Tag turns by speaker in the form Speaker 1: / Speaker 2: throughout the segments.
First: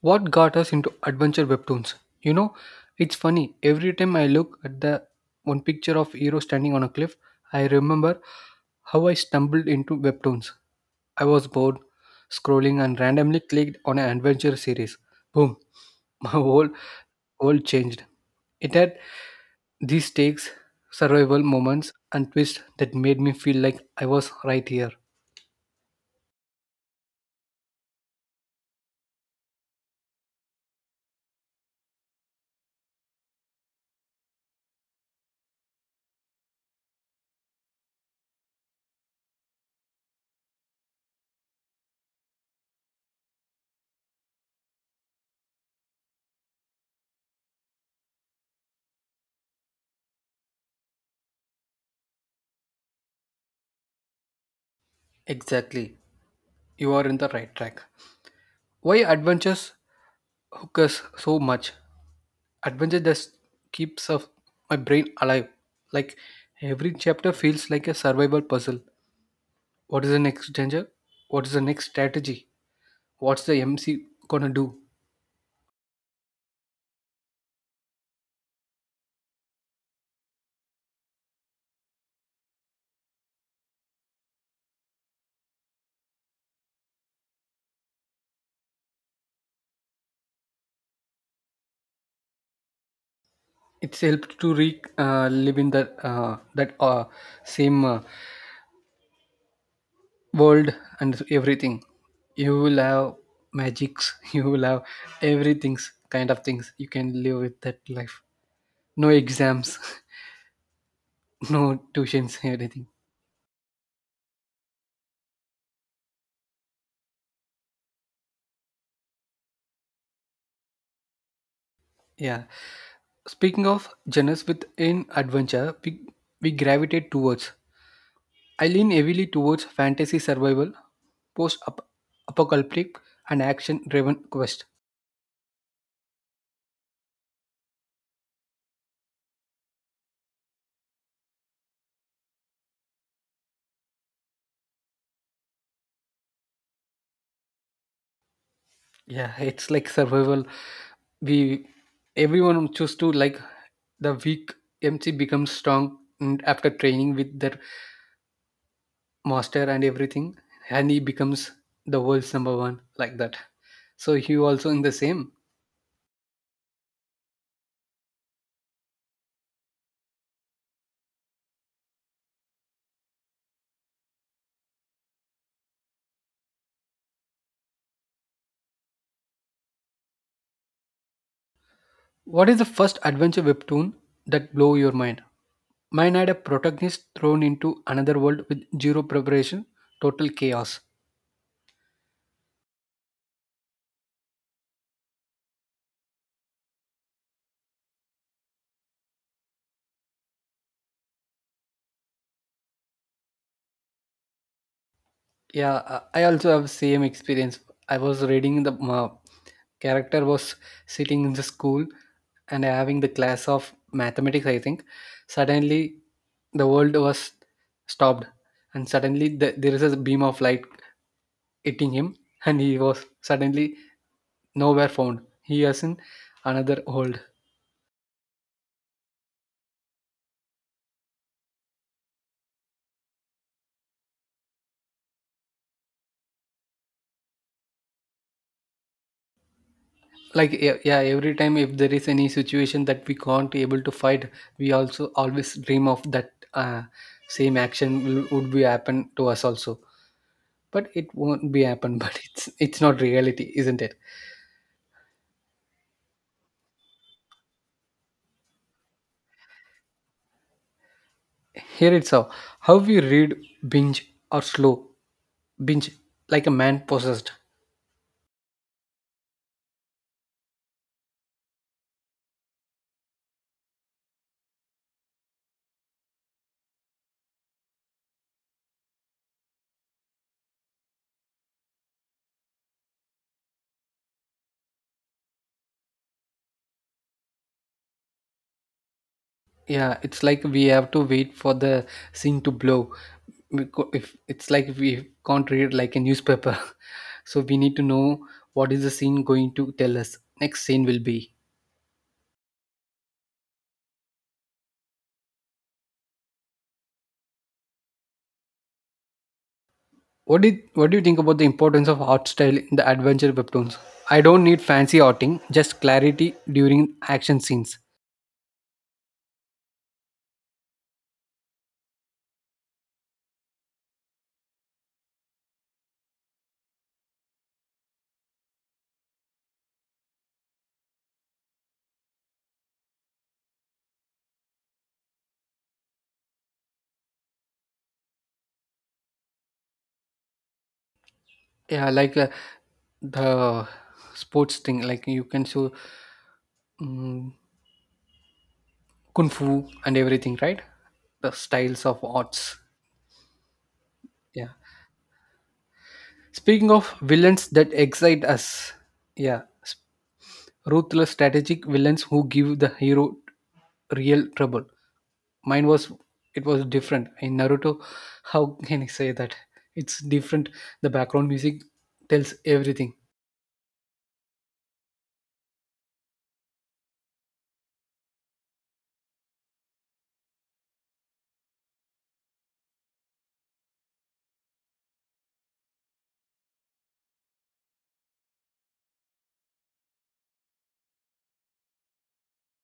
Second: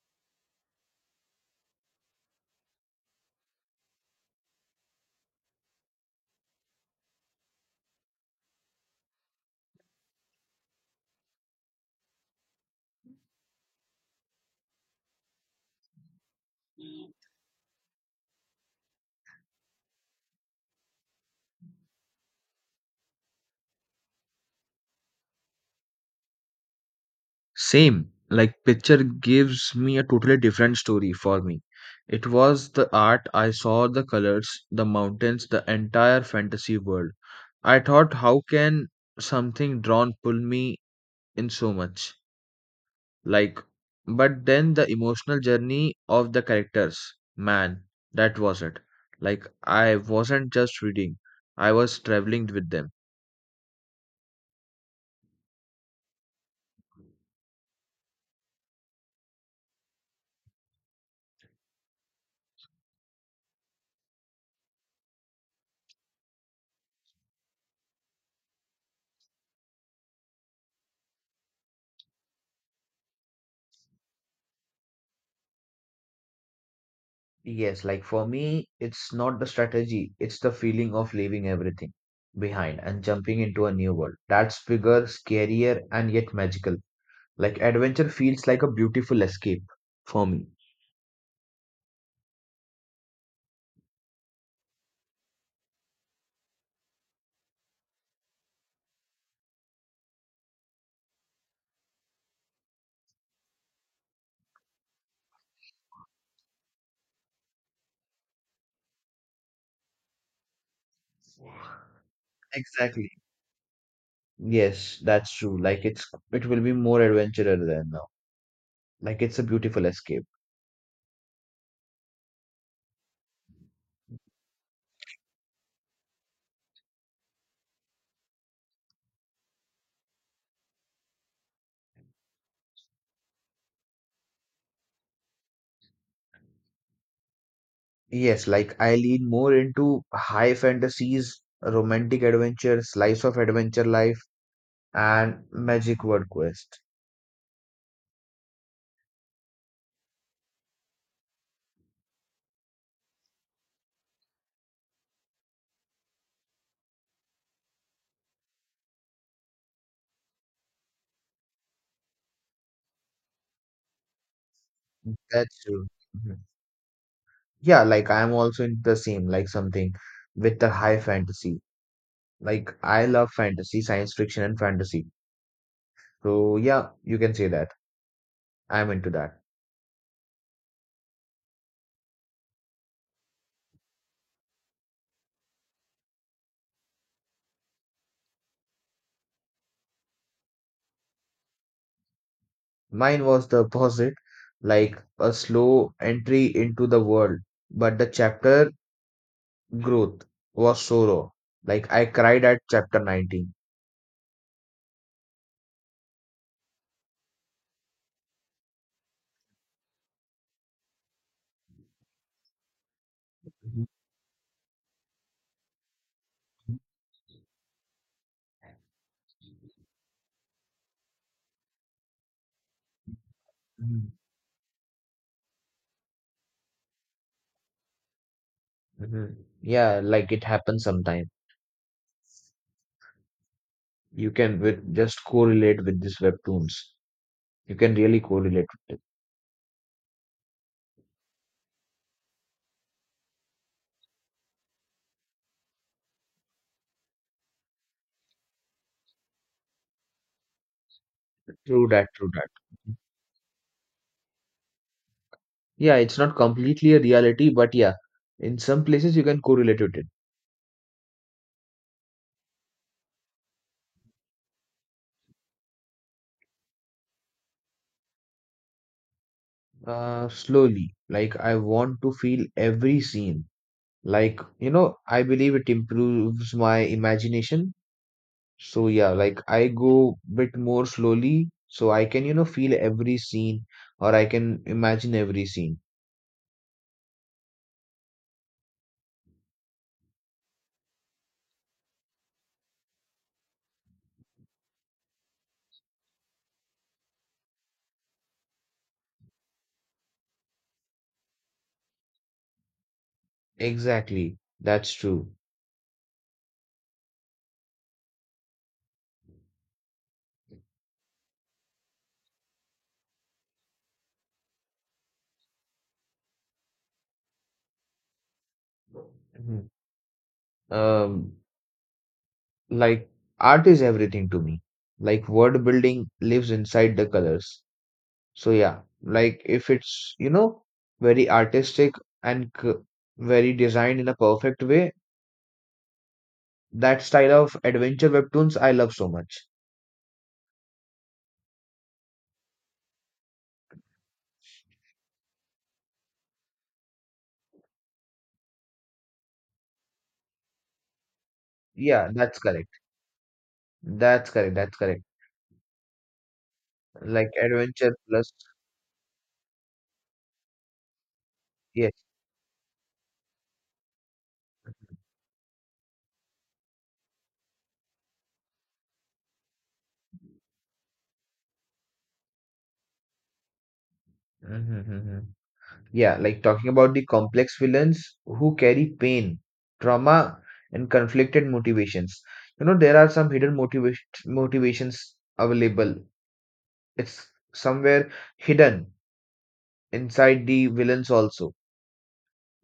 Speaker 1: What got us into adventure webtoons? You know, it's funny. Every time I look at the one picture of hero standing on a cliff, I remember how I stumbled into webtoons. I was bored, scrolling, and randomly clicked on an adventure series. Boom, my whole world changed. It had these stakes, survival moments, and twists that made me feel like I was right here.
Speaker 2: Same, like picture gives me a totally different story for me. It was the art I saw, the colors, the mountains, the entire fantasy world. I thought, how can something drawn pull me in so much? Like, but then the emotional journey of the characters, man, that was it. Like, I wasn't just reading, I was traveling with them.
Speaker 1: Exactly. You are in the right track. Why adventures hook us so much? Adventure just keeps of my brain alive. Like every chapter feels like a survival puzzle. What is the next danger? What is the next strategy? What's the MC gonna do?
Speaker 2: Yes, like for me, it's not the strategy, it's the feeling of leaving everything behind and jumping into a new world. That's bigger, scarier, and yet magical. Like adventure feels like a beautiful escape for me.
Speaker 1: It's helped to re live in the that same world and everything. You will have magics. You will have everything's kind of things. You can live with that life. No exams, no tuitions, everything.
Speaker 2: Exactly. Yes, that's true. Like it will be more adventurer than now. Like it's a beautiful escape.
Speaker 1: Yeah, speaking of genres within adventure, we gravitate towards. I lean heavily towards fantasy survival, post apocalyptic, and action driven quest.
Speaker 2: Yes, like I lean more into high fantasies, romantic adventure, slice of adventure life, and magic word quest.
Speaker 1: Yeah, it's like survival. We everyone choose to like the weak MC becomes strong and after training with their master and everything, and he becomes the world's number one like that. So you also in the same.
Speaker 2: That's true. Mm-hmm. Yeah, like I'm also in the same, like something with the high fantasy. Like I love fantasy, science fiction, and fantasy. So yeah, you can say that. I'm into that.
Speaker 1: What is the first adventure webtoon that blew your mind? Mine had a protagonist thrown into another world with zero preparation, total chaos.
Speaker 2: Mine was the opposite, like a slow entry into the world, but the chapter growth was so raw. Like I cried at chapter 19.
Speaker 1: Yeah, I also have same experience. I was reading the character was sitting in the school and having the class of
Speaker 2: Mhm.
Speaker 1: mathematics, I think. Suddenly, the world was stopped, and suddenly there is a beam of light hitting him, and he was suddenly
Speaker 2: Mhm.
Speaker 1: nowhere found. He is in another world.
Speaker 2: Mhm. Yeah, like it happens sometime. You can with just correlate with these webtoons. You can really correlate with it.
Speaker 1: Like, yeah, yeah, every time if there is any situation that we can't able to fight, we also always dream of that same action will, would be happen to us also, but it won't be
Speaker 2: True
Speaker 1: happen
Speaker 2: that,
Speaker 1: but
Speaker 2: true that.
Speaker 1: it's not reality, isn't it?
Speaker 2: Yeah, it's not completely a reality, but yeah, in some places you can correlate with it.
Speaker 1: Here it's how we read, binge or slow binge like a man possessed.
Speaker 2: Slowly. Like, I want to feel every scene. Like, you know, I believe it improves my imagination. So, yeah, like I go bit more slowly so I can, you know, feel every scene or I can imagine every scene.
Speaker 1: Yeah, it's like we have to wait for the scene to blow. If it's like we can't read like a newspaper, so we need to know what is the scene going to tell us. Next scene will be.
Speaker 2: Exactly. That's true.
Speaker 1: What did what do you think about the importance of art style in the adventure webtoons? I don't need fancy arting, just clarity during action scenes.
Speaker 2: Mhm. Um, like, art is everything to me. Like, word building lives inside the colors. So yeah, like if it's, you know, very artistic and very designed in a perfect way, that style of adventure webtoons I love so much.
Speaker 1: Yeah, like the sports thing, like you can show mm kung fu and everything, right? The styles of
Speaker 2: Yeah, that's
Speaker 1: arts.
Speaker 2: correct. That's
Speaker 1: Yeah.
Speaker 2: correct. That's correct.
Speaker 1: Speaking of
Speaker 2: Like
Speaker 1: villains that
Speaker 2: adventure
Speaker 1: excite
Speaker 2: plus,
Speaker 1: us, yeah, ruthless strategic villains
Speaker 2: yes.
Speaker 1: who give the hero real trouble. Mine was it was different in Naruto. How can I say that? It's different. The background music tells everything.
Speaker 2: Mm-hmm. Mm-hmm. Yeah, like talking about the complex villains who carry pain, trauma, and conflicted motivations. You know, there are some hidden motivations available. It's somewhere hidden inside the villains also,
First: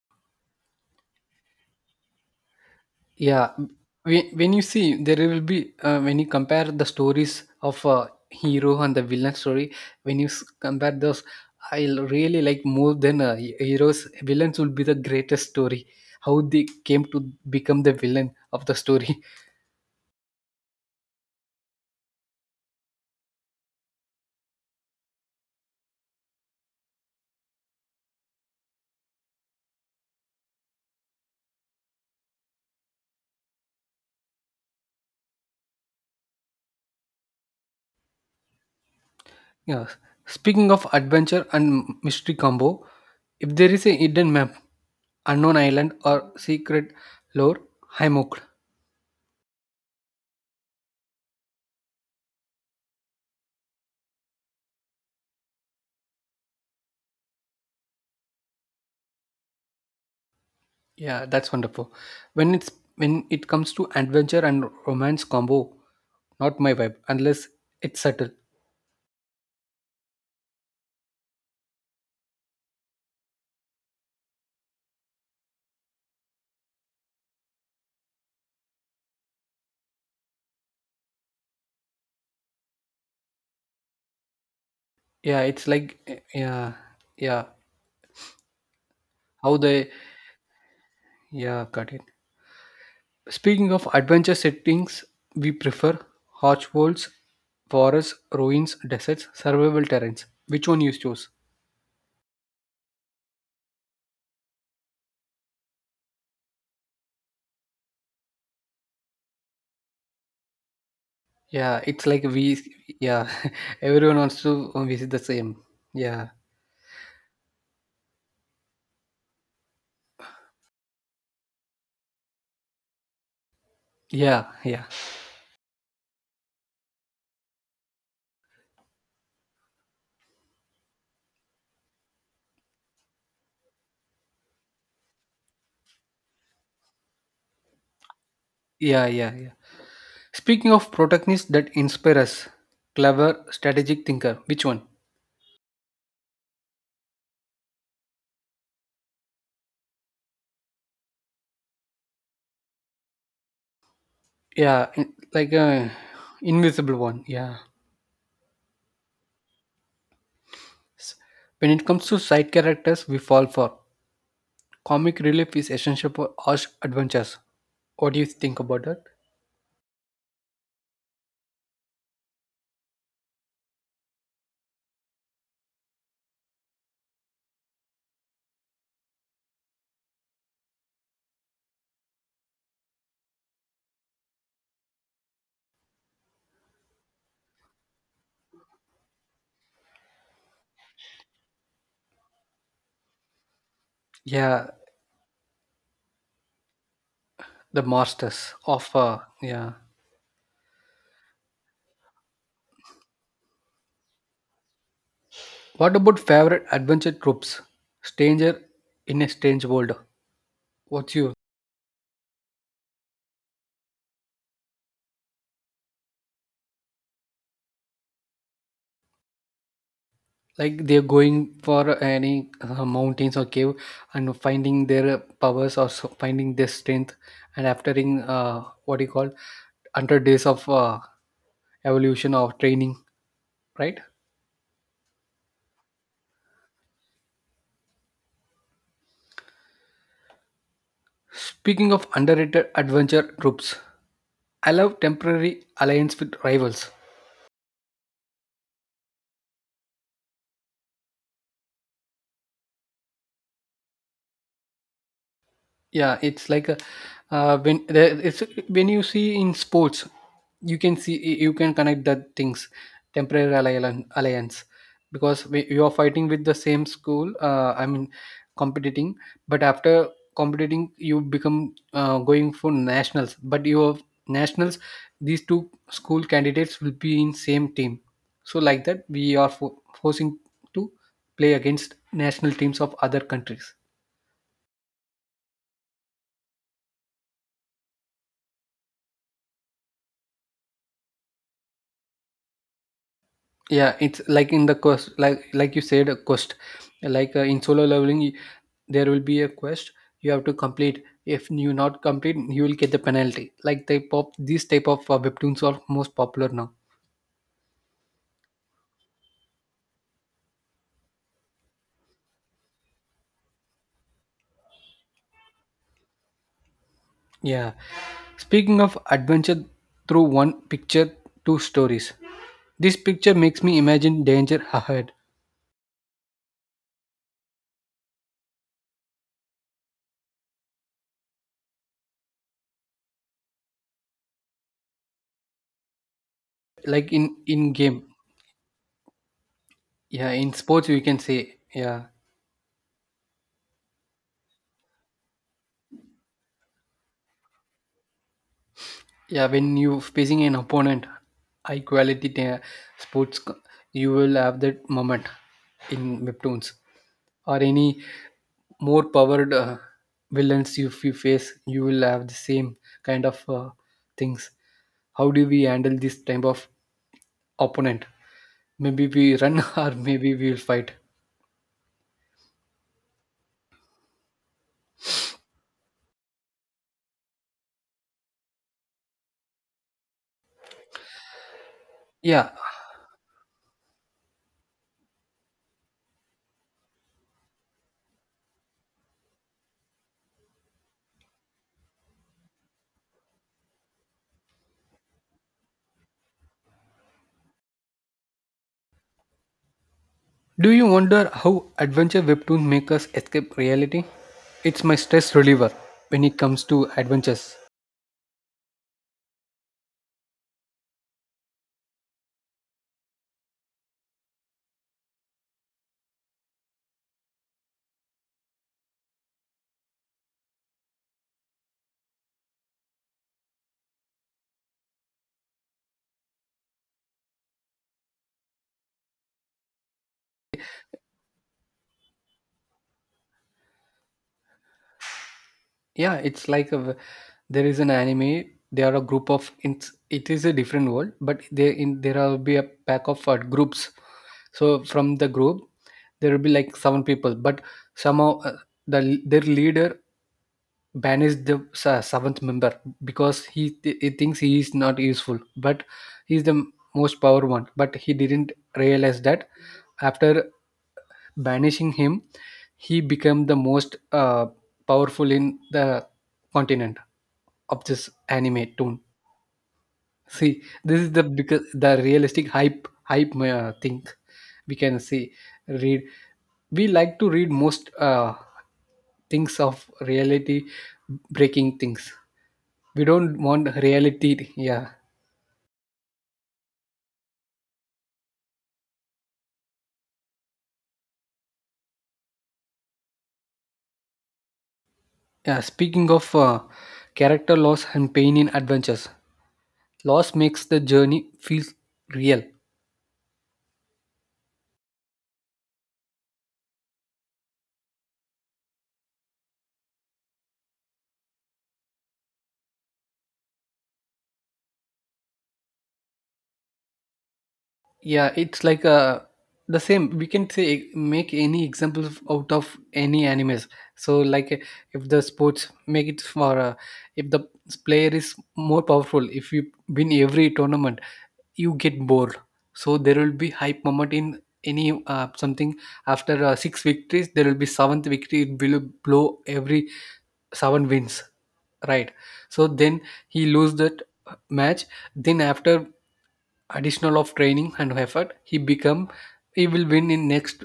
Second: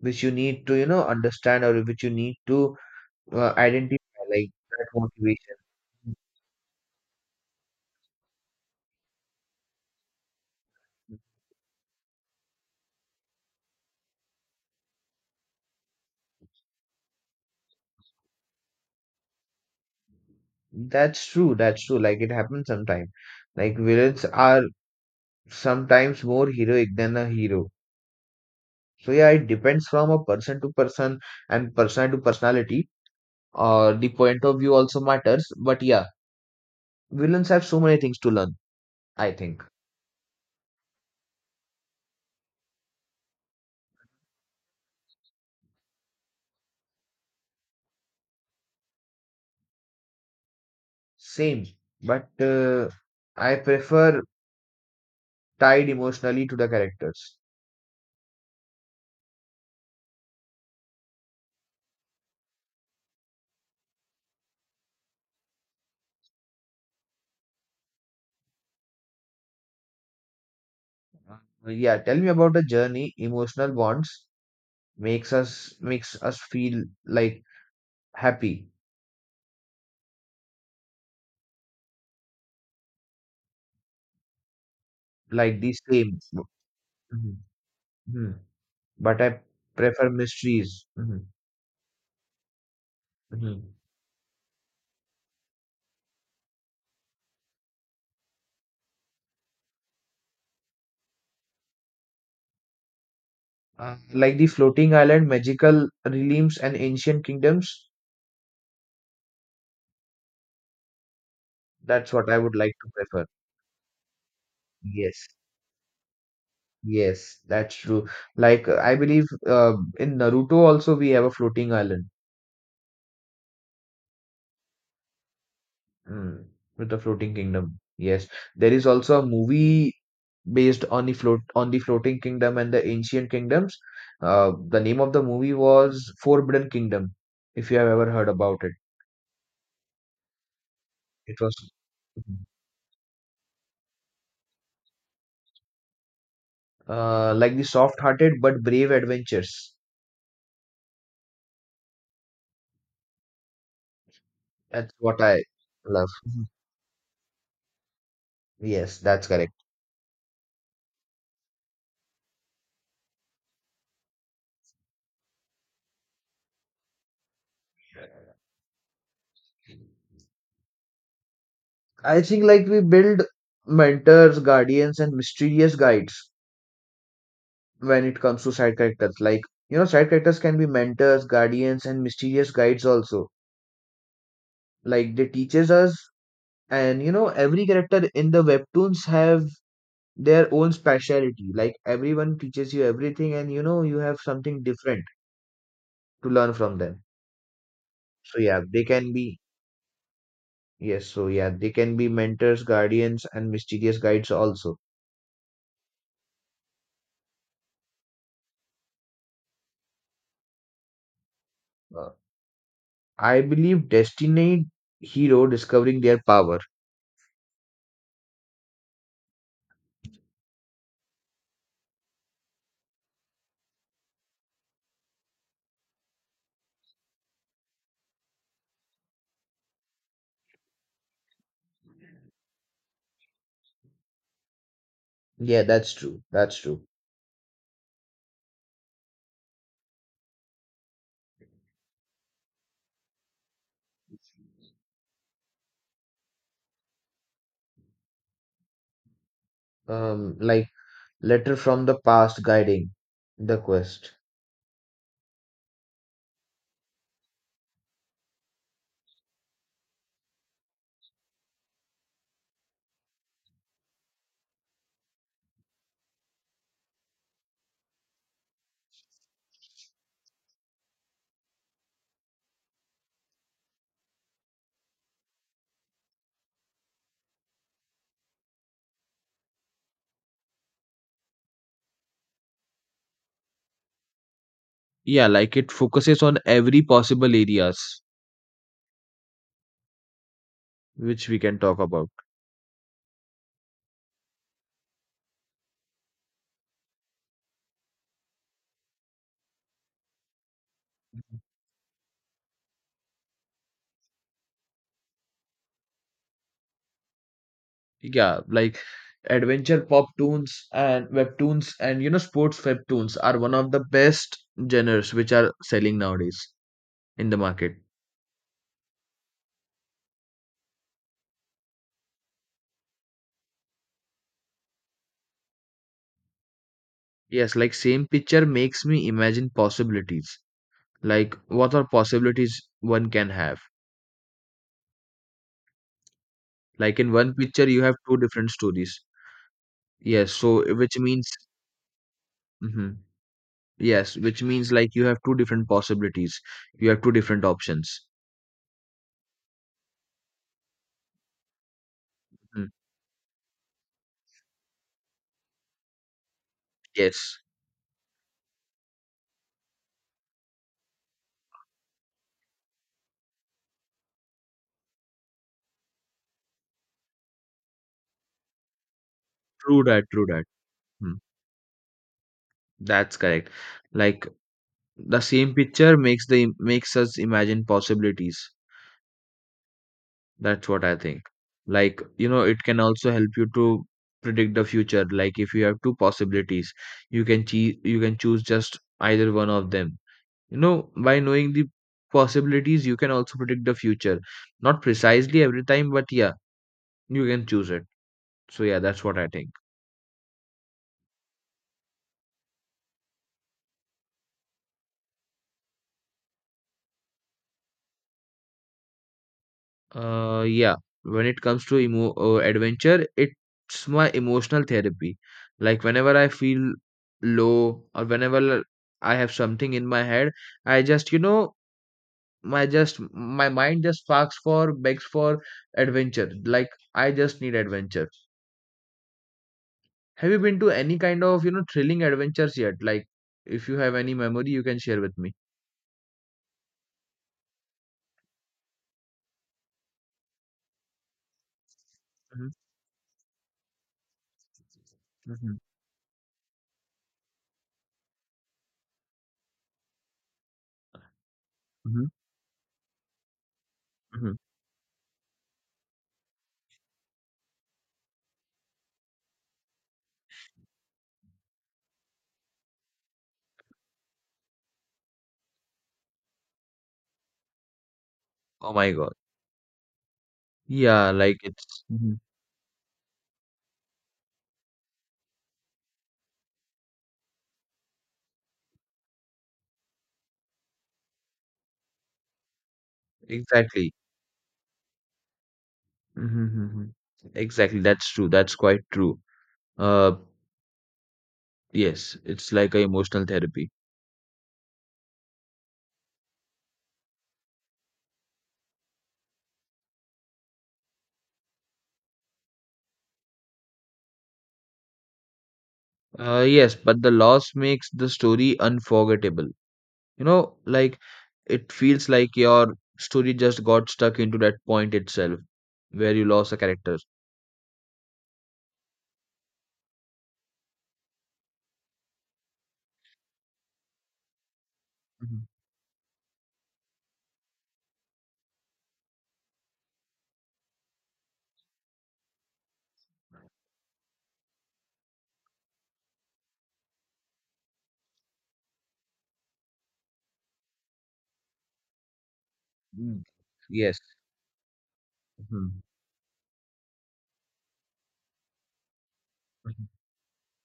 Speaker 2: which you need to, you know, understand or which you need to
Speaker 1: Yeah,
Speaker 2: identify,
Speaker 1: when
Speaker 2: like
Speaker 1: when you
Speaker 2: that
Speaker 1: see there will
Speaker 2: motivation.
Speaker 1: be when you compare the stories of hero and the villain story, when you compare those, I really like more than heroes. Villains will be the greatest story. How they came to become the villain of the story.
Speaker 2: That's true. That's true. Like it happens sometimes. Like villains are sometimes more heroic than a hero. So yeah, it depends from a person to person and person to personality. Or the point of view also matters. But yeah, villains have so many things to learn, I think.
Speaker 1: Yeah. Speaking of adventure and mystery combo, if there is a hidden map, unknown island or secret lore, I'm hooked.
Speaker 2: Same. But I prefer tied emotionally to the characters.
Speaker 1: Yeah, that's wonderful. When it's when it comes to adventure and romance combo, not my vibe unless it's subtle.
Speaker 2: Uh, Yeah, tell me about the journey. Emotional bonds makes us feel like happy,
Speaker 1: Yeah,
Speaker 2: like
Speaker 1: it's
Speaker 2: the
Speaker 1: like
Speaker 2: same.
Speaker 1: yeah,
Speaker 2: Mhm,
Speaker 1: yeah.
Speaker 2: mhm. But I
Speaker 1: How they
Speaker 2: prefer mysteries. Mhm,
Speaker 1: yeah, got it. Speaking
Speaker 2: mhm.
Speaker 1: of adventure settings, we prefer harsh worlds, forests, ruins, deserts, survival terrains. Which one you choose?
Speaker 2: Like the floating island, magical realms, and ancient kingdoms.
Speaker 1: Yeah, it's
Speaker 2: That's
Speaker 1: like
Speaker 2: what I would
Speaker 1: we
Speaker 2: like to prefer.
Speaker 1: yeah, everyone wants to visit the
Speaker 2: Yes,
Speaker 1: same. Yeah.
Speaker 2: yes, that's true. Like I believe in Naruto also we have a floating island
Speaker 1: Yeah, yeah.
Speaker 2: mm, with a floating kingdom. Yes, there is also a movie based on the floating kingdom and the ancient kingdoms. The name of the movie was Forbidden Kingdom, if you have ever heard about it.
Speaker 1: Yeah, yeah, yeah. Speaking of
Speaker 2: It
Speaker 1: protagonists
Speaker 2: was
Speaker 1: that inspire us, clever, strategic thinker. Which one?
Speaker 2: like the soft-hearted but brave adventures.
Speaker 1: Yeah,
Speaker 2: That's what I
Speaker 1: like a
Speaker 2: love.
Speaker 1: invisible one. Yeah.
Speaker 2: Yes, that's correct.
Speaker 1: S- When it comes to side characters, we fall for comic relief is essential for harsh adventures. What do you think about that?
Speaker 2: I think like we build mentors, guardians, and mysterious guides when it comes to side characters. Like you know, side characters can be mentors, guardians, and mysterious guides also. Like they teaches us, and you know every character in the webtoons have their own speciality, like everyone teaches you everything, and you know you have something
Speaker 1: Yeah,
Speaker 2: different to learn from them.
Speaker 1: the
Speaker 2: So
Speaker 1: masters
Speaker 2: yeah, they
Speaker 1: of
Speaker 2: can be.
Speaker 1: yeah.
Speaker 2: Yes, so yeah, they can be mentors, guardians, and mysterious guides also.
Speaker 1: What about favorite adventure tropes? Stranger in a strange world. What's your
Speaker 2: Uh, I believe destiny hero discovering their power.
Speaker 1: like they're going for any mountains or cave and finding their powers or so finding their strength, and after in what do you call 100 days of evolution or training, right?
Speaker 2: Yeah, that's true. That's true.
Speaker 1: Speaking of underrated adventure troops, I love temporary alliance with rivals.
Speaker 2: um like, letter from the past guiding the quest.
Speaker 1: Yeah, it's like a, when there, it's when you see in sports, you can see you can connect the things. Temporary alliance, because you are fighting with the same school, I mean competing, but after competing you become going for nationals, but your nationals, these two school candidates will be in same team. So like that, we are forcing to play against national teams of other countries.
Speaker 2: Yeah, like it focuses on every possible areas which we can talk about.
Speaker 1: Yeah, it's like in the quest, like, you said a quest, like in solo leveling, there will be a quest you have to complete. If you not complete, you will get the penalty, like they pop, these type of webtoons are most popular now.
Speaker 2: Yeah, like adventure pop toons and webtoons, and you know sports webtoons are one of the best genres which are selling nowadays in the market.
Speaker 1: Yeah, speaking of adventure through one picture, two stories, this picture makes me imagine danger ahead.
Speaker 2: Yes, like same picture makes me imagine possibilities. Like what are possibilities one can have? Like
Speaker 1: Like
Speaker 2: in one
Speaker 1: in
Speaker 2: picture you have
Speaker 1: game,
Speaker 2: two different stories. Yes,
Speaker 1: yeah, in
Speaker 2: so
Speaker 1: sports
Speaker 2: which
Speaker 1: we can
Speaker 2: means,
Speaker 1: say, yeah.
Speaker 2: hmm yes, which means like you have two different possibilities. You have two different options.
Speaker 1: Yeah, when you facing an opponent, high quality ta-
Speaker 2: Mhm.
Speaker 1: sports co- you will have that moment in webtoons
Speaker 2: Yes,
Speaker 1: or any more powered villains if you face, you will have the same kind of things. How do we handle this type of opponent? Maybe we run
Speaker 2: true
Speaker 1: or
Speaker 2: that, true
Speaker 1: maybe
Speaker 2: that.
Speaker 1: we will fight.
Speaker 2: Mhm. That's correct. Like the same picture makes us imagine possibilities. That's what I think. Like you know
Speaker 1: Yeah,
Speaker 2: it can also help you to predict the future. Like if you have two possibilities, you can choose just either one of them. You know, by knowing the possibilities you can also predict the future, not precisely every time, but yeah, you can choose it. So yeah, that's what I think.
Speaker 1: do you wonder how adventure webtoons make us escape reality? It's my stress reliever when it comes to adventures.
Speaker 2: Yeah, when it comes to emo adventure, it's my emotional therapy. Like whenever I feel low, or whenever I have something in my head, I just, you know, my mind just asks for begs for adventure. Like I just need adventure. Have you been to any kind of, you know, thrilling adventures yet? Like if you have any memory, you can share with me.
Speaker 1: Yeah, it's like a. There is an anime, they are a group of, it is a different world, but they in there will be a pack of groups. So from the
Speaker 2: Hmm.
Speaker 1: group, there will be like seven people, but somehow the their leader banished the
Speaker 2: Hmm.
Speaker 1: seventh member because he
Speaker 2: Hmm.
Speaker 1: thinks he is not useful, but he's the most power one, but he didn't realize that. After banishing him, he became the most powerful in the continent of this anime
Speaker 2: Oh my
Speaker 1: tune.
Speaker 2: God.
Speaker 1: See, this
Speaker 2: Yeah,
Speaker 1: is the
Speaker 2: like
Speaker 1: because
Speaker 2: it's.
Speaker 1: the
Speaker 2: Mhm.
Speaker 1: realistic hype thing we can see read. We like to read most things of reality breaking things. We don't want
Speaker 2: Exactly.
Speaker 1: reality. Yeah,
Speaker 2: Mm-hmm. Exactly, that's true. That's quite true. Uh, yes, it's like a emotional therapy.
Speaker 1: yeah. Speaking of character loss and pain in adventures, loss makes the journey feel real.
Speaker 2: Yes, but the loss makes the story unforgettable. You know, like it feels like your story just got stuck into that point itself where you lost a character.
Speaker 1: Yeah, it's like the same. We can say, make any examples out of any animes. So like, if the
Speaker 2: Mhm.
Speaker 1: sports make it for if the player is more powerful, if you win every tournament you get bored. So there will be hype moment in any something. After six victories there will be seventh victory. It will blow every seven wins, right? So then
Speaker 2: Mm.
Speaker 1: he lose
Speaker 2: Yes.
Speaker 1: that match. Then
Speaker 2: Mhm.
Speaker 1: after additional of training and effort, he become, he will
Speaker 2: Mhm.
Speaker 1: win in next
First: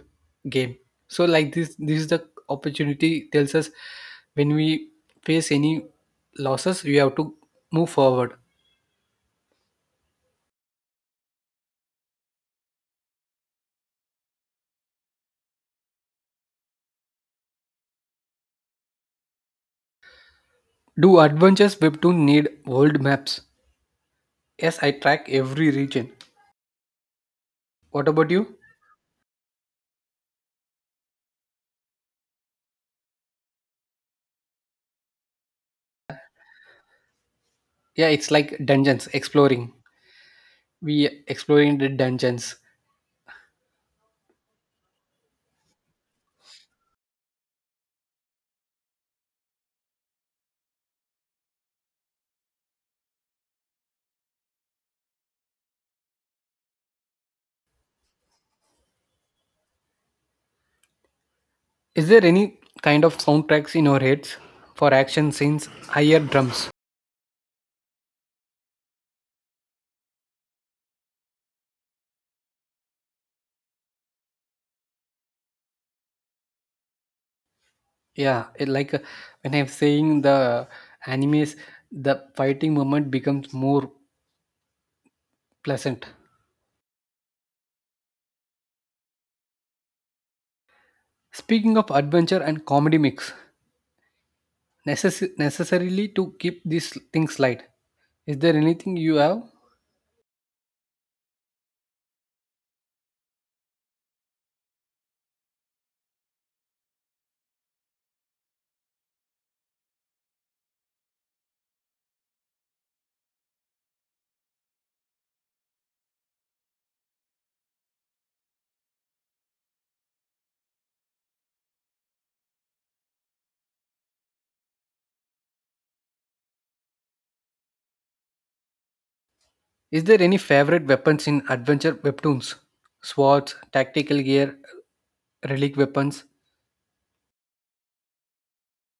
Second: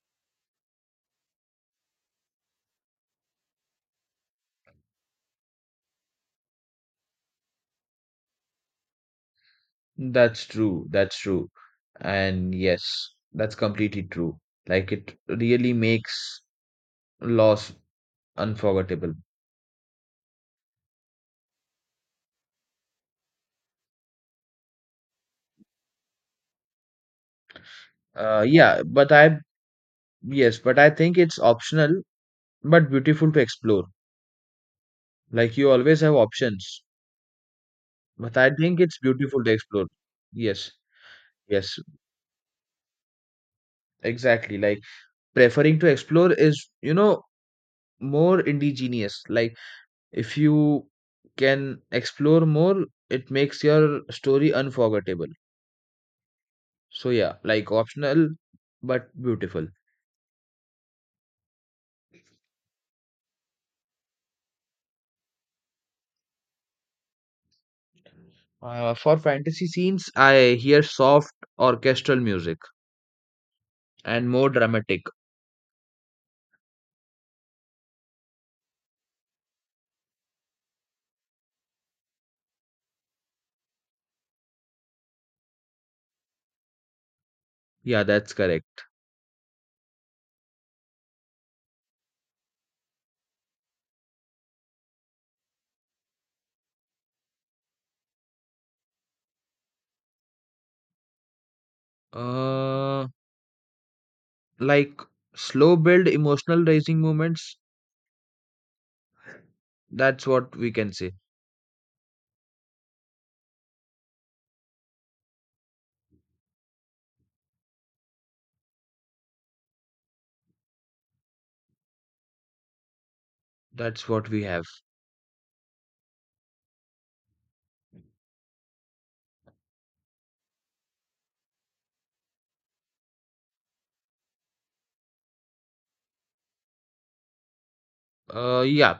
Speaker 1: game. So like this is the opportunity tells us, when we face any losses we have to move forward.
Speaker 2: That's true. That's true. And yes, that's completely true. Like it really makes loss unforgettable.
Speaker 1: Do adventures webtoon need world maps? Yes, I track every region. What about you?
Speaker 2: Yeah, but I. Yes, but I think it's optional but beautiful to explore. Like you always have options,
Speaker 1: Yeah, it's
Speaker 2: but I
Speaker 1: like
Speaker 2: think it's
Speaker 1: dungeons
Speaker 2: beautiful to
Speaker 1: exploring,
Speaker 2: explore. Yes,
Speaker 1: we exploring
Speaker 2: yes,
Speaker 1: the dungeons.
Speaker 2: exactly. Like preferring to explore is, you know, more indigenous. Like if you can explore more, it makes your story unforgettable. So yeah, like optional but beautiful.
Speaker 1: Is there any kind of soundtracks in your heads for action scenes? Higher drums.
Speaker 2: For fantasy scenes, I hear soft orchestral music and more dramatic.
Speaker 1: Yeah, it like when I'm saying the animes, the fighting moment becomes more pleasant.
Speaker 2: Yeah, that's correct.
Speaker 1: Speaking of adventure and comedy mix, necessarily to keep these things light. Is there anything you have?
Speaker 2: Uh, like slow build emotional raising moments. That's what we can say. That's what we have.
Speaker 1: Is there any favorite weapons in adventure webtoons? Swords, tactical gear, relic weapons.
Speaker 2: Yeah,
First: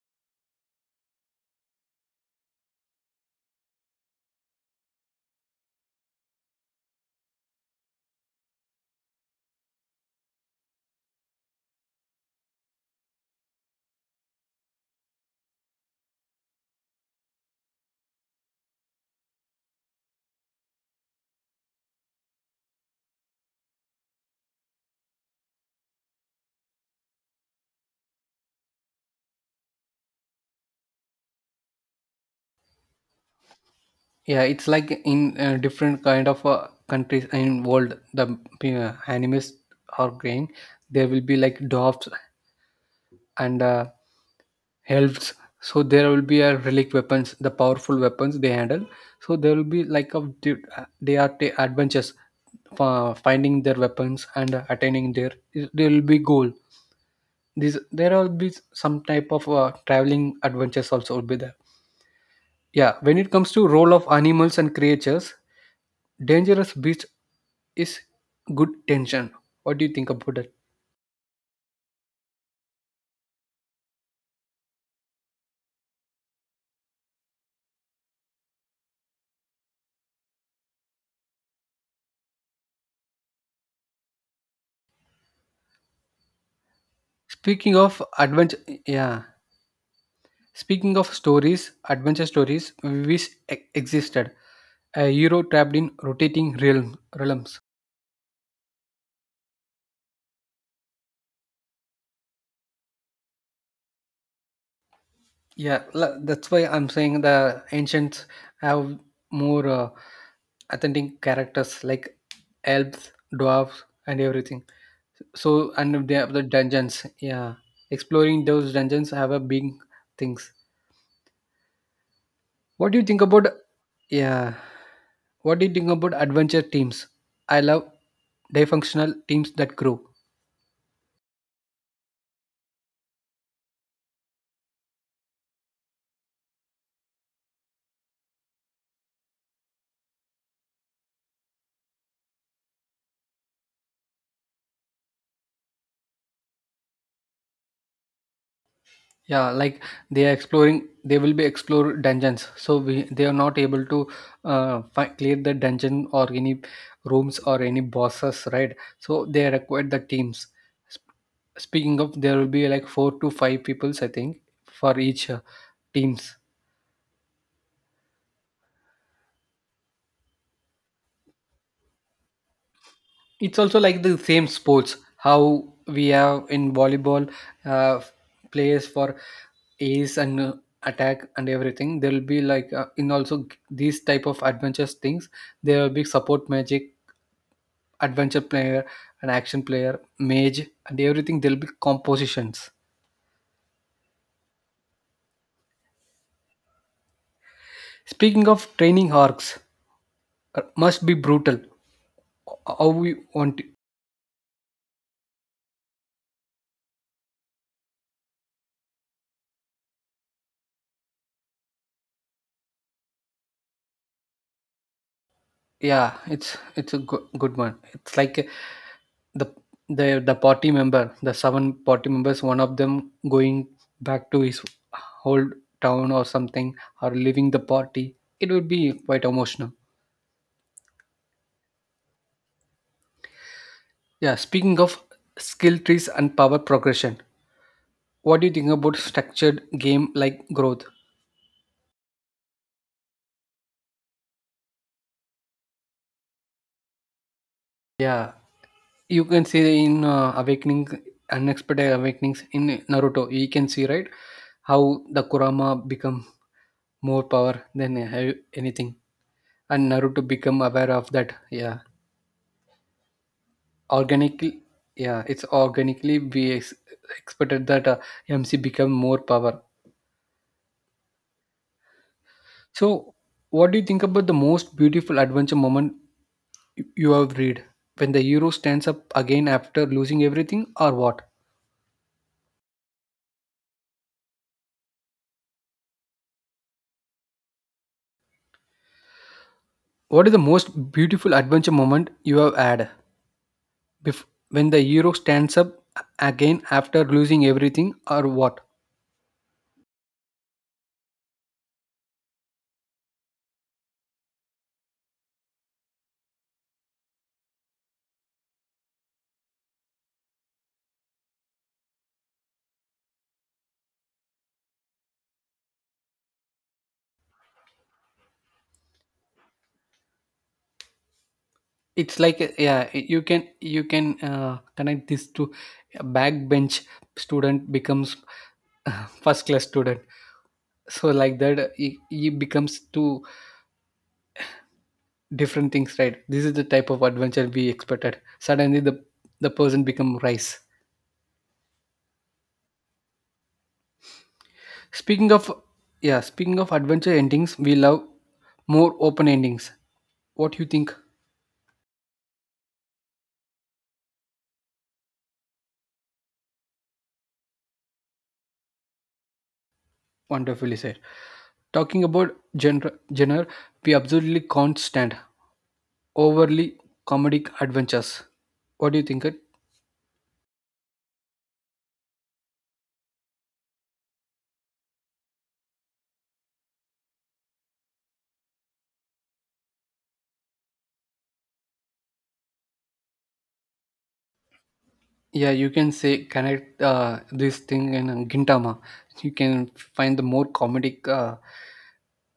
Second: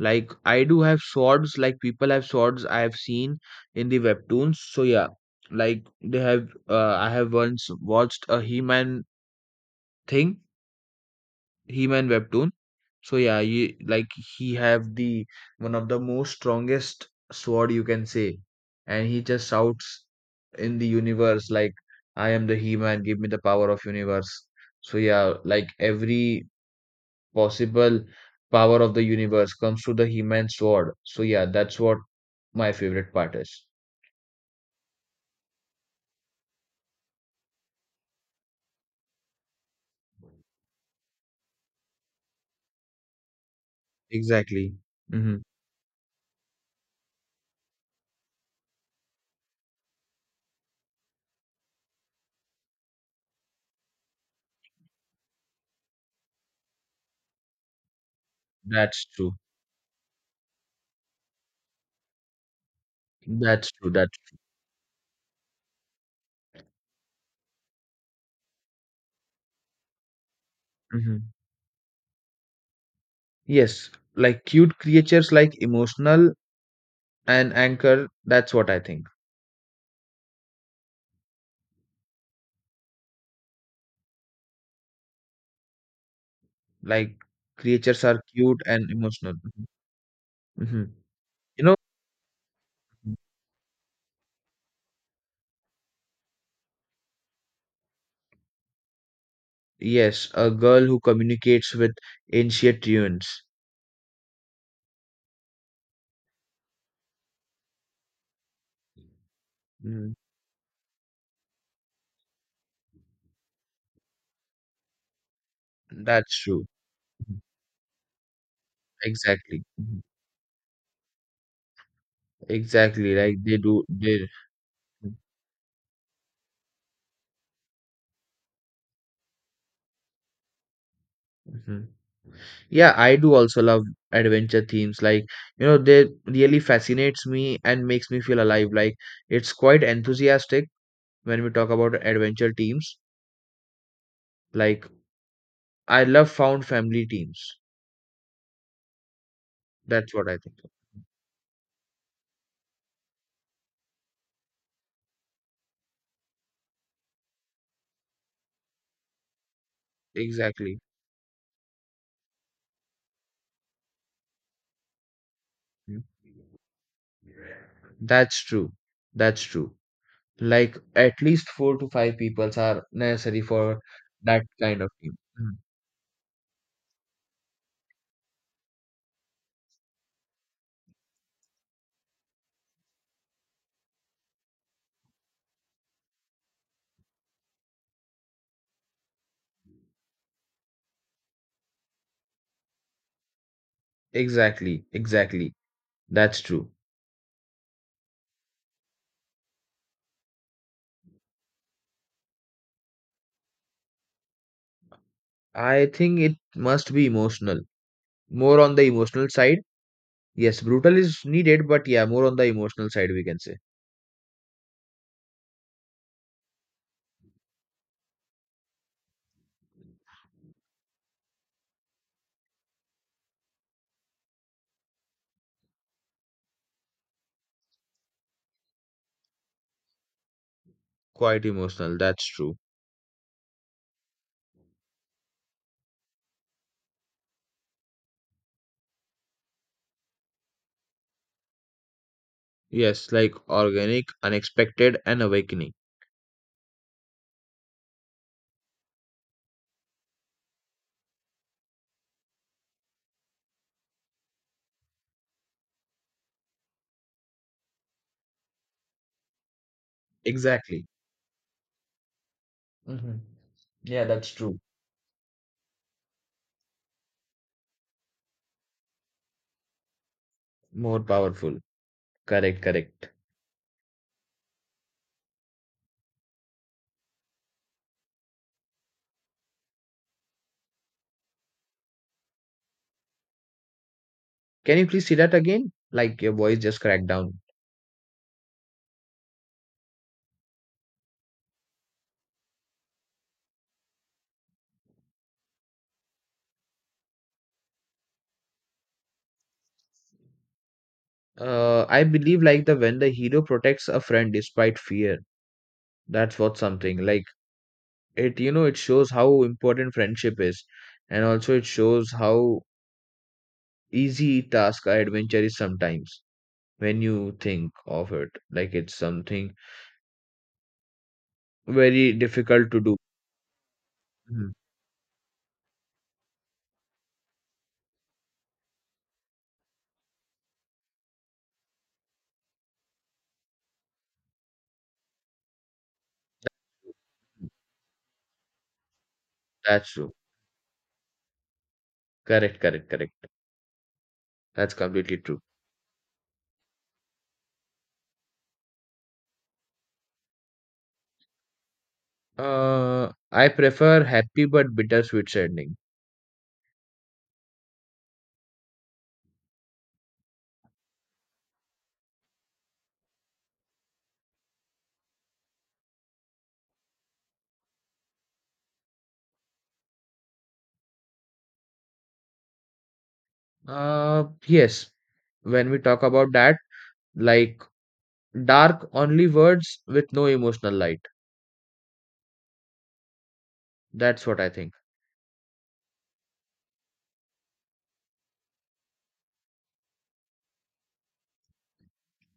Speaker 2: like I do have swords. Like people have swords I have seen in the webtoons. So yeah, like they have. I have once watched a thing He-Man webtoon. So yeah, like he have the one of the most strongest sword you can say, and he just shouts in the universe like, "I am the He-Man. Give me the power of universe." So yeah, like every possible power of the universe comes to the He-Man sword. So yeah, that's what my favorite part is.
Speaker 1: Yeah, it's like in different kind of countries and world the animes are growing. There will be like dwarfs and
Speaker 2: Exactly.
Speaker 1: helps,
Speaker 2: Hmm.
Speaker 1: so there will be a relic weapons, the powerful weapons they handle. So there will be like a they are adventures for finding their weapons and attaining their, there will be goal. This there will be some
Speaker 2: That's
Speaker 1: type
Speaker 2: true.
Speaker 1: of traveling adventures also will be there. Yeah, when it comes to
Speaker 2: That's true.
Speaker 1: role of
Speaker 2: That.
Speaker 1: animals and creatures, dangerous beast is good tension. What do you think about that?
Speaker 2: Hmm. Yes, like cute creatures like emotional. And anchor, that's what I think. Like
Speaker 1: Speaking
Speaker 2: creatures
Speaker 1: of
Speaker 2: are
Speaker 1: adventure,
Speaker 2: cute and
Speaker 1: yeah.
Speaker 2: emotional. Hmm.
Speaker 1: Speaking of
Speaker 2: You
Speaker 1: stories,
Speaker 2: know,
Speaker 1: adventure stories, which existed, a hero trapped in rotating realm, realms.
Speaker 2: yes, a girl who communicates with ancient ruins.
Speaker 1: Yeah, that's why I'm saying the ancients have more
Speaker 2: Mhm.
Speaker 1: authentic characters like elves, dwarves, and everything. So, and they have
Speaker 2: That's
Speaker 1: the
Speaker 2: true.
Speaker 1: dungeons. Yeah, exploring those dungeons have a
Speaker 2: Exactly.
Speaker 1: big
Speaker 2: Mhm.
Speaker 1: things. What do you
Speaker 2: Exactly.
Speaker 1: think
Speaker 2: Like
Speaker 1: about?
Speaker 2: they do. They.
Speaker 1: Yeah, what do you think about adventure teams? I love dysfunctional teams that grow.
Speaker 2: Mhm. Yeah, I do also love adventure themes. Like, you know, they really fascinates me and makes me feel alive. Like, it's quite enthusiastic when we talk about adventure teams. Like, I love found family teams.
Speaker 1: Yeah, like
Speaker 2: That's
Speaker 1: they
Speaker 2: what
Speaker 1: are
Speaker 2: I think.
Speaker 1: exploring, they will be explore dungeons, so we they are not able to clear the dungeon or any rooms or any bosses, right? So they require the teams.
Speaker 2: Exactly.
Speaker 1: Sp- Speaking of, there will be like 4 to 5 peoples I think for each
Speaker 2: Mm.
Speaker 1: teams.
Speaker 2: That's true. That's true. Like at least four to five peoples are necessary
Speaker 1: It's
Speaker 2: for
Speaker 1: also like the
Speaker 2: that
Speaker 1: same
Speaker 2: kind of
Speaker 1: sports
Speaker 2: team.
Speaker 1: how
Speaker 2: Mm.
Speaker 1: we have in volleyball, uh, players for ace and attack and everything. There will be like these type of adventures things, there will be support magic, adventure player, and action player, mage and everything. There will be compositions.
Speaker 2: Exactly. Exactly. That's true.
Speaker 1: Speaking of training arcs, must be brutal how we want.
Speaker 2: I think it must be emotional. More on the emotional side. Yes, brutal is needed, but yeah, more on the emotional side, we can say.
Speaker 1: Yeah, it's a good one. It's like the the party member, the 7 party members, one of them going back to his old town or something, or leaving the party. It would be quite emotional.
Speaker 2: Quite emotional. That's true.
Speaker 1: Yeah, speaking of skill trees and power progression, what do you think about structured game like growth?
Speaker 2: Yes, like organic, unexpected, and awakening.
Speaker 1: Yeah, you can see in Awakening, Unexpected Awakenings in Naruto, you can see, right, how the Kurama become more power than anything, and Naruto become
Speaker 2: Exactly.
Speaker 1: aware of that. Yeah,
Speaker 2: Hmm. Yeah, that's
Speaker 1: organically.
Speaker 2: true.
Speaker 1: Yeah, it's organically we expected that MC become more power.
Speaker 2: More powerful. Correct, correct.
Speaker 1: So what do you think about the most beautiful adventure moment you have read? When the hero stands up again after losing everything or what?
Speaker 2: Can you please say that again? Like your voice just cracked down.
Speaker 1: What is the most beautiful adventure moment you have had when the hero stands up again after losing everything or what?
Speaker 2: I believe like the when the hero protects a friend despite fear, that's what something like it. You know, it shows how important friendship is, and also it shows how easy task or adventure is sometimes when you think of it. Like it's something very
Speaker 1: It's like
Speaker 2: difficult to
Speaker 1: yeah,
Speaker 2: do.
Speaker 1: you can
Speaker 2: Mhm.
Speaker 1: connect this to a backbench student becomes first class student. So like that, he becomes two different things, right? This is the type of adventure we expected. Suddenly the person
Speaker 2: That's true.
Speaker 1: become rice.
Speaker 2: Correct, correct, correct. That's completely
Speaker 1: Speaking
Speaker 2: true.
Speaker 1: of Yeah, speaking of adventure endings, we love more open endings. What you think?
Speaker 2: I prefer happy but bittersweet ending.
Speaker 1: Wonderfully said. Talking about genre, we absolutely can't stand overly comedic adventures. What do you think? It?
Speaker 2: Yes, when we talk about that, like dark only words with no emotional light. That's what I think.
Speaker 1: Yeah, you can say connect this thing in Gintama. You can find the more comedic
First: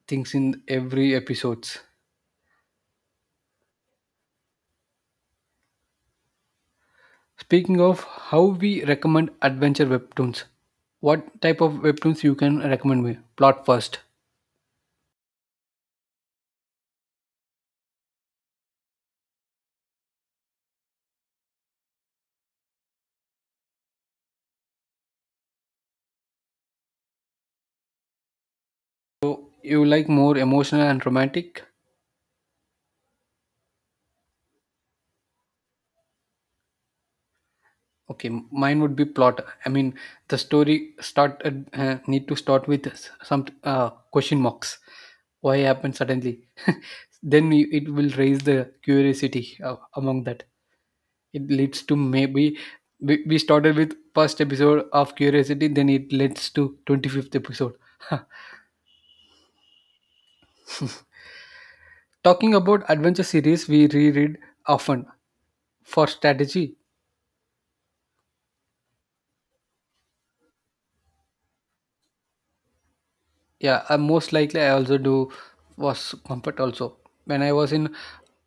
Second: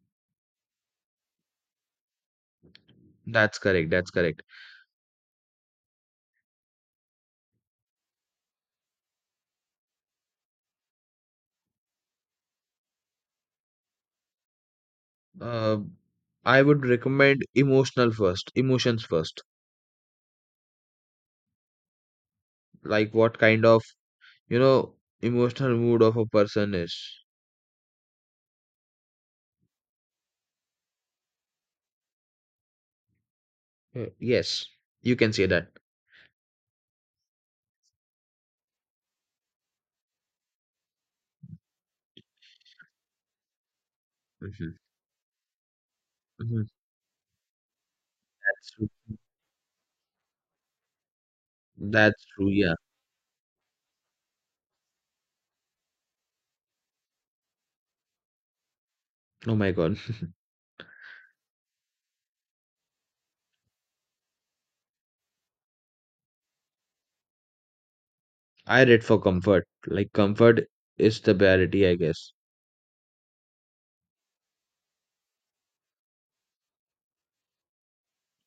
Speaker 1: things in every episodes.
Speaker 2: That's correct. That's correct.
Speaker 1: Speaking of how we recommend adventure webtoons, what type of webtoons you can recommend me? Plot first.
Speaker 2: uh, I would recommend emotional first emotions first, like what kind of, you know, emotional mood of a person is.
Speaker 1: So you like more emotional and romantic?
Speaker 2: Yes, you can say that.
Speaker 1: Okay, mine would be plot. I mean, the story start need to start with some question marks.
Speaker 2: Mhm.
Speaker 1: Why happened suddenly?
Speaker 2: Mhm.
Speaker 1: Then it will raise
Speaker 2: That's
Speaker 1: the
Speaker 2: true.
Speaker 1: curiosity among that. It leads to
Speaker 2: That's true.
Speaker 1: maybe
Speaker 2: Yeah.
Speaker 1: we started with first episode of curiosity, then it leads to 25th episode.
Speaker 2: Oh my God.
Speaker 1: Talking about adventure series, we reread often for strategy.
Speaker 2: I read for comfort. Like comfort is the priority, I guess.
Speaker 1: Yeah, most likely I also do was comfort also. When I was in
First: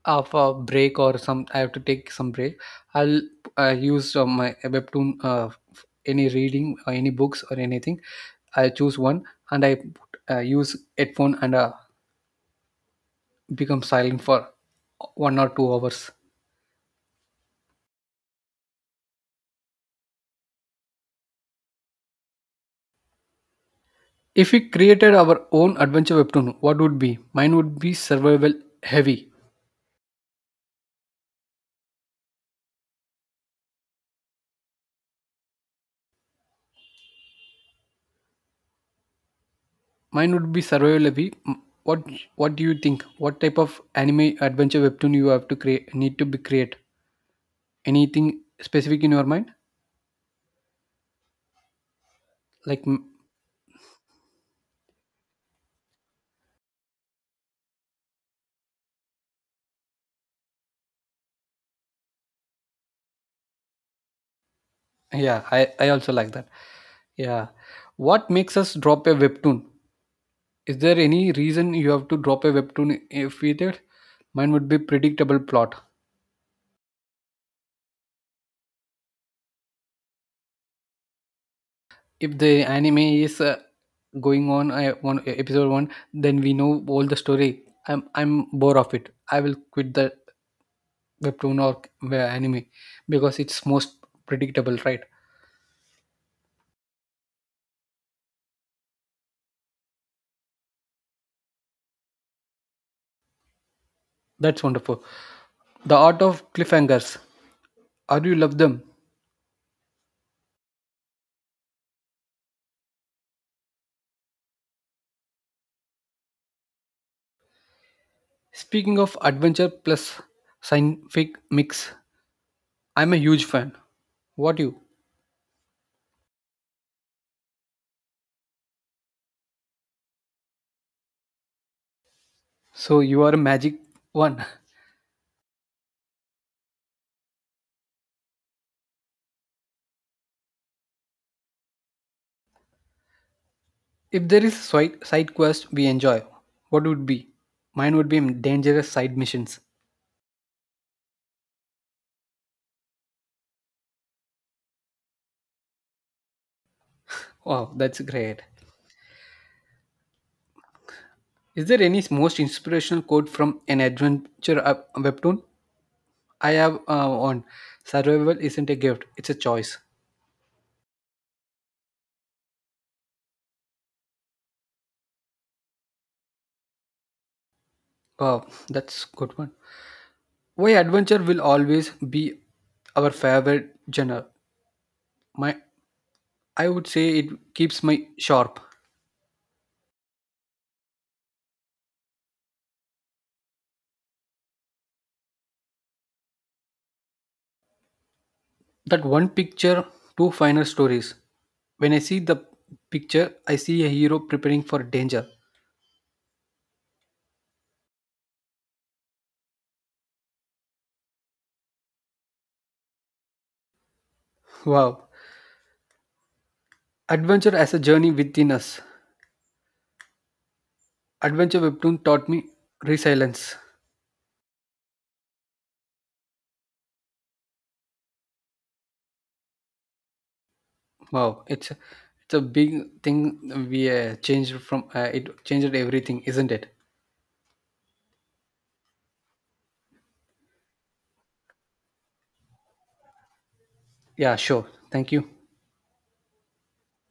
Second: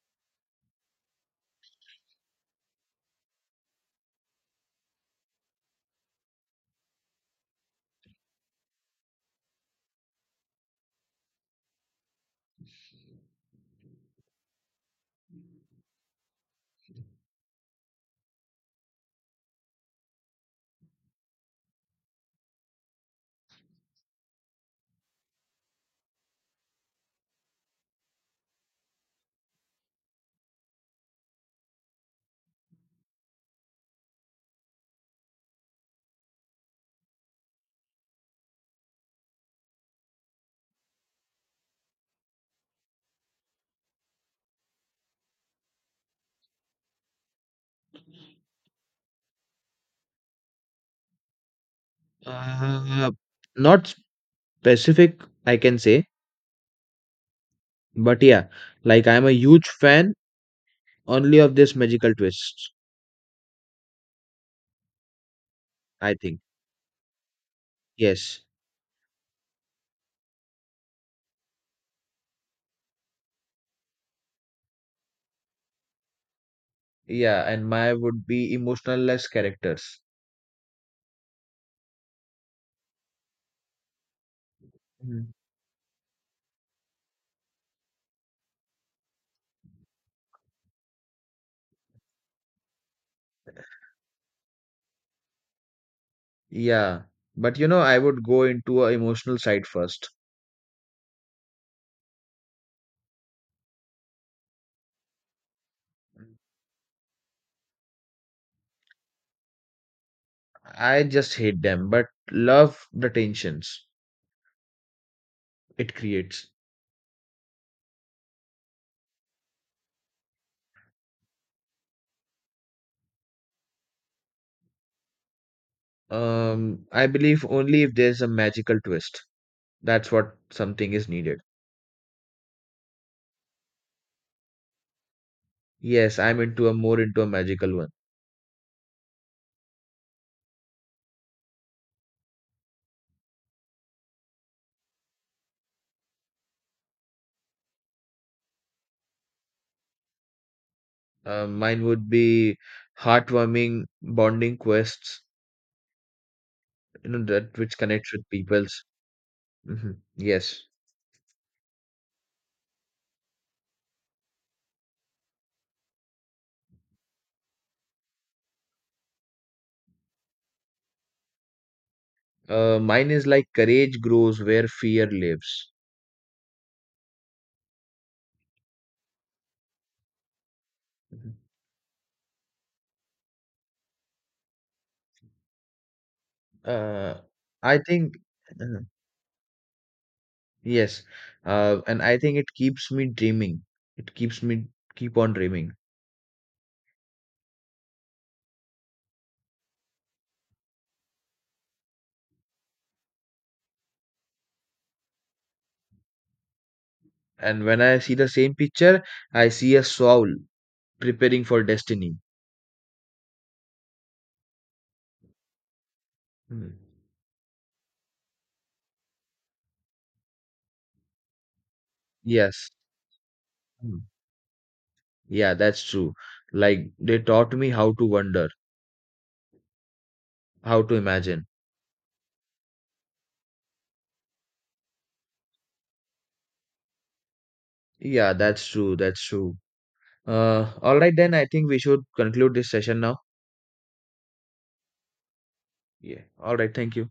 Speaker 1: of a break or some, I have to take some break. I'll use my webtoon, any reading or any books or anything. I choose one and I use headphone and become silent for 1 or 2 hours. If we created our own adventure webtoon, what would be? Mine would be survival heavy. Mine would be survival heavy. What? What do you think? What type of anime adventure webtoon you have to create? Need to be create anything specific in your mind? Like mm,
Speaker 2: uh, Not specific, I can say. But yeah, like I'm a huge fan only of this magical twists,
Speaker 1: yeah, I
Speaker 2: I
Speaker 1: also like
Speaker 2: think.
Speaker 1: that. Yeah, what
Speaker 2: Yes.
Speaker 1: makes us drop a webtoon? Is there any reason you have to drop a webtoon? If we did, mine would be predictable plot.
Speaker 2: Yeah, and my would be emotional less characters.
Speaker 1: If the anime is going on one
Speaker 2: Mhm.
Speaker 1: episode one, then we know all the story. I'm bored of it. I will quit the webtoon or where anime because it's most predictable, right?
Speaker 2: Yeah. But you know, I would go into a emotional side first.
Speaker 1: That's wonderful. The art of cliffhangers, are you love them?
Speaker 2: I just hate them, but love the tensions it creates.
Speaker 1: Speaking of adventure plus scientific mix, I'm a huge fan. What you?
Speaker 2: I believe only if there's a magical twist. That's what something is needed.
Speaker 1: So you are a magic one?
Speaker 2: Yes, I'm into a magical one.
Speaker 1: If there is a side quest we enjoy, what would be? Mine would be dangerous side missions.
Speaker 2: Mine would be heartwarming bonding quests, you know, that
Speaker 1: Wow,
Speaker 2: which
Speaker 1: that's
Speaker 2: connects with
Speaker 1: great.
Speaker 2: people's. Hmm. Yes.
Speaker 1: Is there any most inspirational quote from an adventure webtoon? I have on survival isn't a gift; it's a choice.
Speaker 2: Mine is like courage grows where fear lives.
Speaker 1: Wow, that's good one. Why adventure
Speaker 2: Mhm.
Speaker 1: will always be our favorite genre? My, I would say
Speaker 2: uh,
Speaker 1: it
Speaker 2: I
Speaker 1: keeps me
Speaker 2: think,
Speaker 1: sharp.
Speaker 2: uh, yes, and I think it keeps me dreaming. It keeps me Keep on dreaming.
Speaker 1: That one picture, two final stories. When I see the picture, I see a hero preparing for danger.
Speaker 2: And when I see the same picture, I see a soul preparing for destiny.
Speaker 1: Wow,
Speaker 2: Mhm.
Speaker 1: adventure as a journey within us. Adventure webtoon taught me
Speaker 2: Yes.
Speaker 1: resilience.
Speaker 2: Mhm. Yeah, that's true. Like they taught me how to wonder, how to
Speaker 1: Wow,
Speaker 2: imagine.
Speaker 1: it's it's a big thing. We changed from it changed everything, isn't it?
Speaker 2: Yeah, that's true. That's true. All right, then I think we should conclude this session now.
Speaker 1: Yeah, sure. Thank you.
Speaker 2: Yeah. All right. Thank you.